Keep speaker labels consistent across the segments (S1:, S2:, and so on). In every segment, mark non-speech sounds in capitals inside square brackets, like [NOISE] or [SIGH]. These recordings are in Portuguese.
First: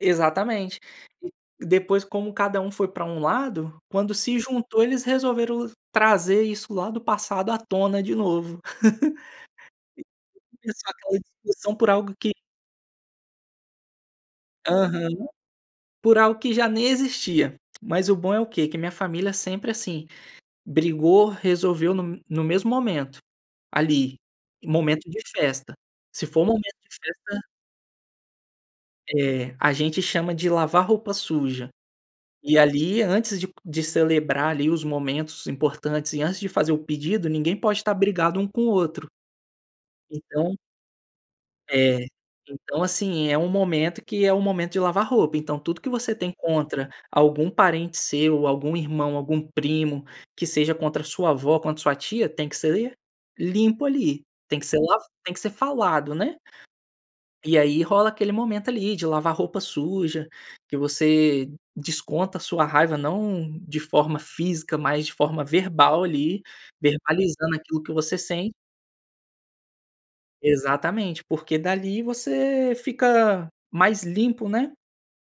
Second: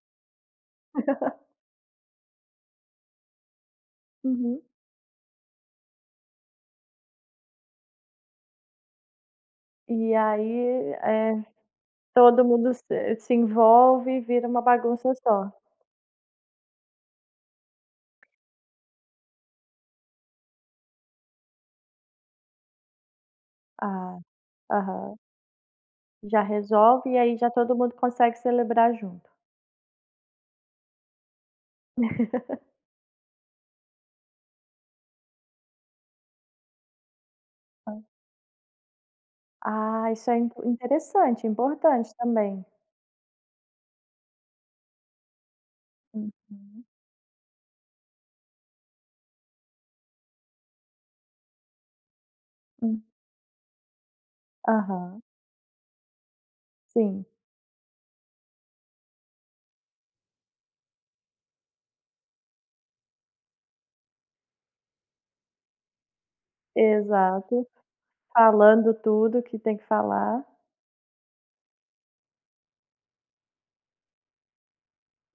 S1: Exatamente. E
S2: [LAUGHS]
S1: depois como cada um foi para um lado, quando se
S2: Uhum.
S1: juntou, eles resolveram trazer isso lá do passado à tona de novo.
S2: E
S1: [LAUGHS] E [UNINTELLIGIBLE] começou
S2: aí,
S1: aquela
S2: eh,
S1: discussão por algo que
S2: todo mundo se se envolve e vira uma
S1: Aham.
S2: bagunça só.
S1: Por algo que já nem existia. Mas o bom é o quê? Que a minha família sempre, assim, brigou, resolveu no no mesmo momento, ali,
S2: Ah,
S1: em momento
S2: aham.
S1: de festa. Se
S2: Já
S1: for momento de
S2: resolve e aí
S1: festa
S2: já todo mundo consegue celebrar junto.
S1: É, a gente chama de "lavar roupa suja". E
S2: [LAUGHS]
S1: ali, antes de de celebrar ali os momentos importantes, e antes de fazer o pedido, ninguém pode estar
S2: Hã.
S1: brigado um com o outro.
S2: Ah, isso é
S1: Então
S2: impor interessante,
S1: É,
S2: importante também.
S1: então, assim, é um momento que é o momento de "lavar roupa", então tudo que você tem
S2: Uhum.
S1: contra algum parente seu, ou algum irmão, algum primo, que seja contra a sua avó ou contra sua tia, tem que ser
S2: Hum.
S1: limpo ali, tem que ser, tem que ser lava
S2: Aham.
S1: tem que ser falado, né.
S2: Sim.
S1: E aí rola aquele momento ali, de "lavar roupa suja", que você desconta a sua raiva, não de forma física, mas de forma verbal ali, verbalizando
S2: Exato,
S1: aquilo que você sen
S2: falando tudo que tem que falar.
S1: Exatamente, porque dali você fica mais limpo, né,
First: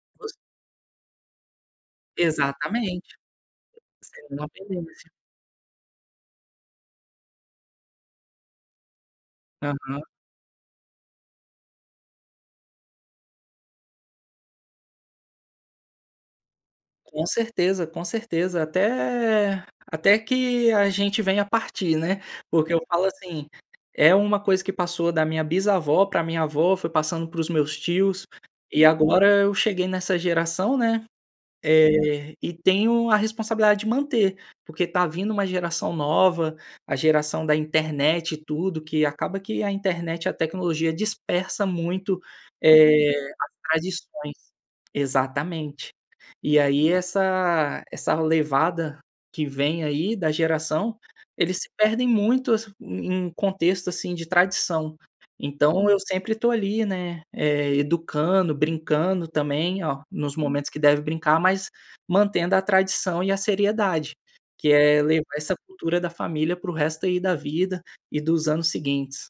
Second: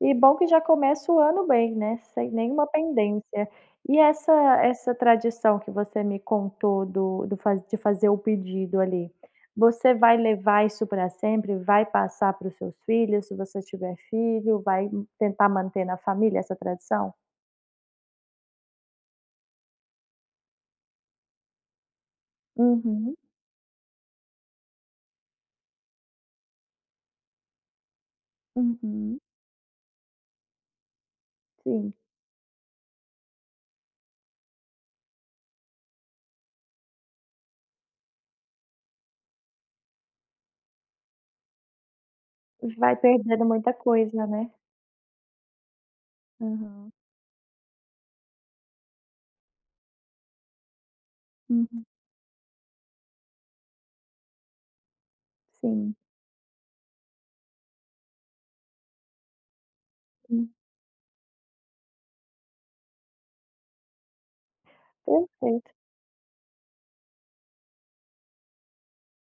S2: E
S1: você
S2: bom que já começa o ano bem, né, sem nenhuma
S1: Exatamente.
S2: pendência. E
S1: Você
S2: essa
S1: não há
S2: essa
S1: pendência.
S2: tradição que você me contou do do fa de fazer o pedido ali, você
S1: Aham.
S2: vai levar isso para sempre? Vai passar para os seus filhos, se você tiver filho? Vai, ih, tentar manter na família essa tradição?
S1: Com certeza, com certeza, até até que a gente venha a partir, né. Porque, eu falo
S2: Uhum.
S1: assim, é uma coisa que passou da minha bisavó para minha avó, foi passando para os meus tios, e
S2: Uhum.
S1: agora eu cheguei nessa geração, né,
S2: Sim.
S1: eh, e tenho a responsabilidade de manter, porque tá vindo uma geração nova, a geração da internet e tudo, que acaba que a internet e a tecnologia dispersa muito,
S2: Vai
S1: eh,
S2: perdendo
S1: as
S2: muita coisa,
S1: tradições.
S2: né?
S1: Exatamente. E aí
S2: Aham.
S1: essa essa levada que vem aí, da geração, eles se
S2: Uhum.
S1: perdem muito assi em contexto assim de tradição. Então
S2: Sim.
S1: eu sempre tô ali, né, eh, educando, brincando também, ó, nos
S2: Hum.
S1: momentos que deve brincar, mas mantendo a tradição e a seriedade, que é levar essa
S2: Perfeito.
S1: cultura da família para o resto aí da vida e dos anos seguintes.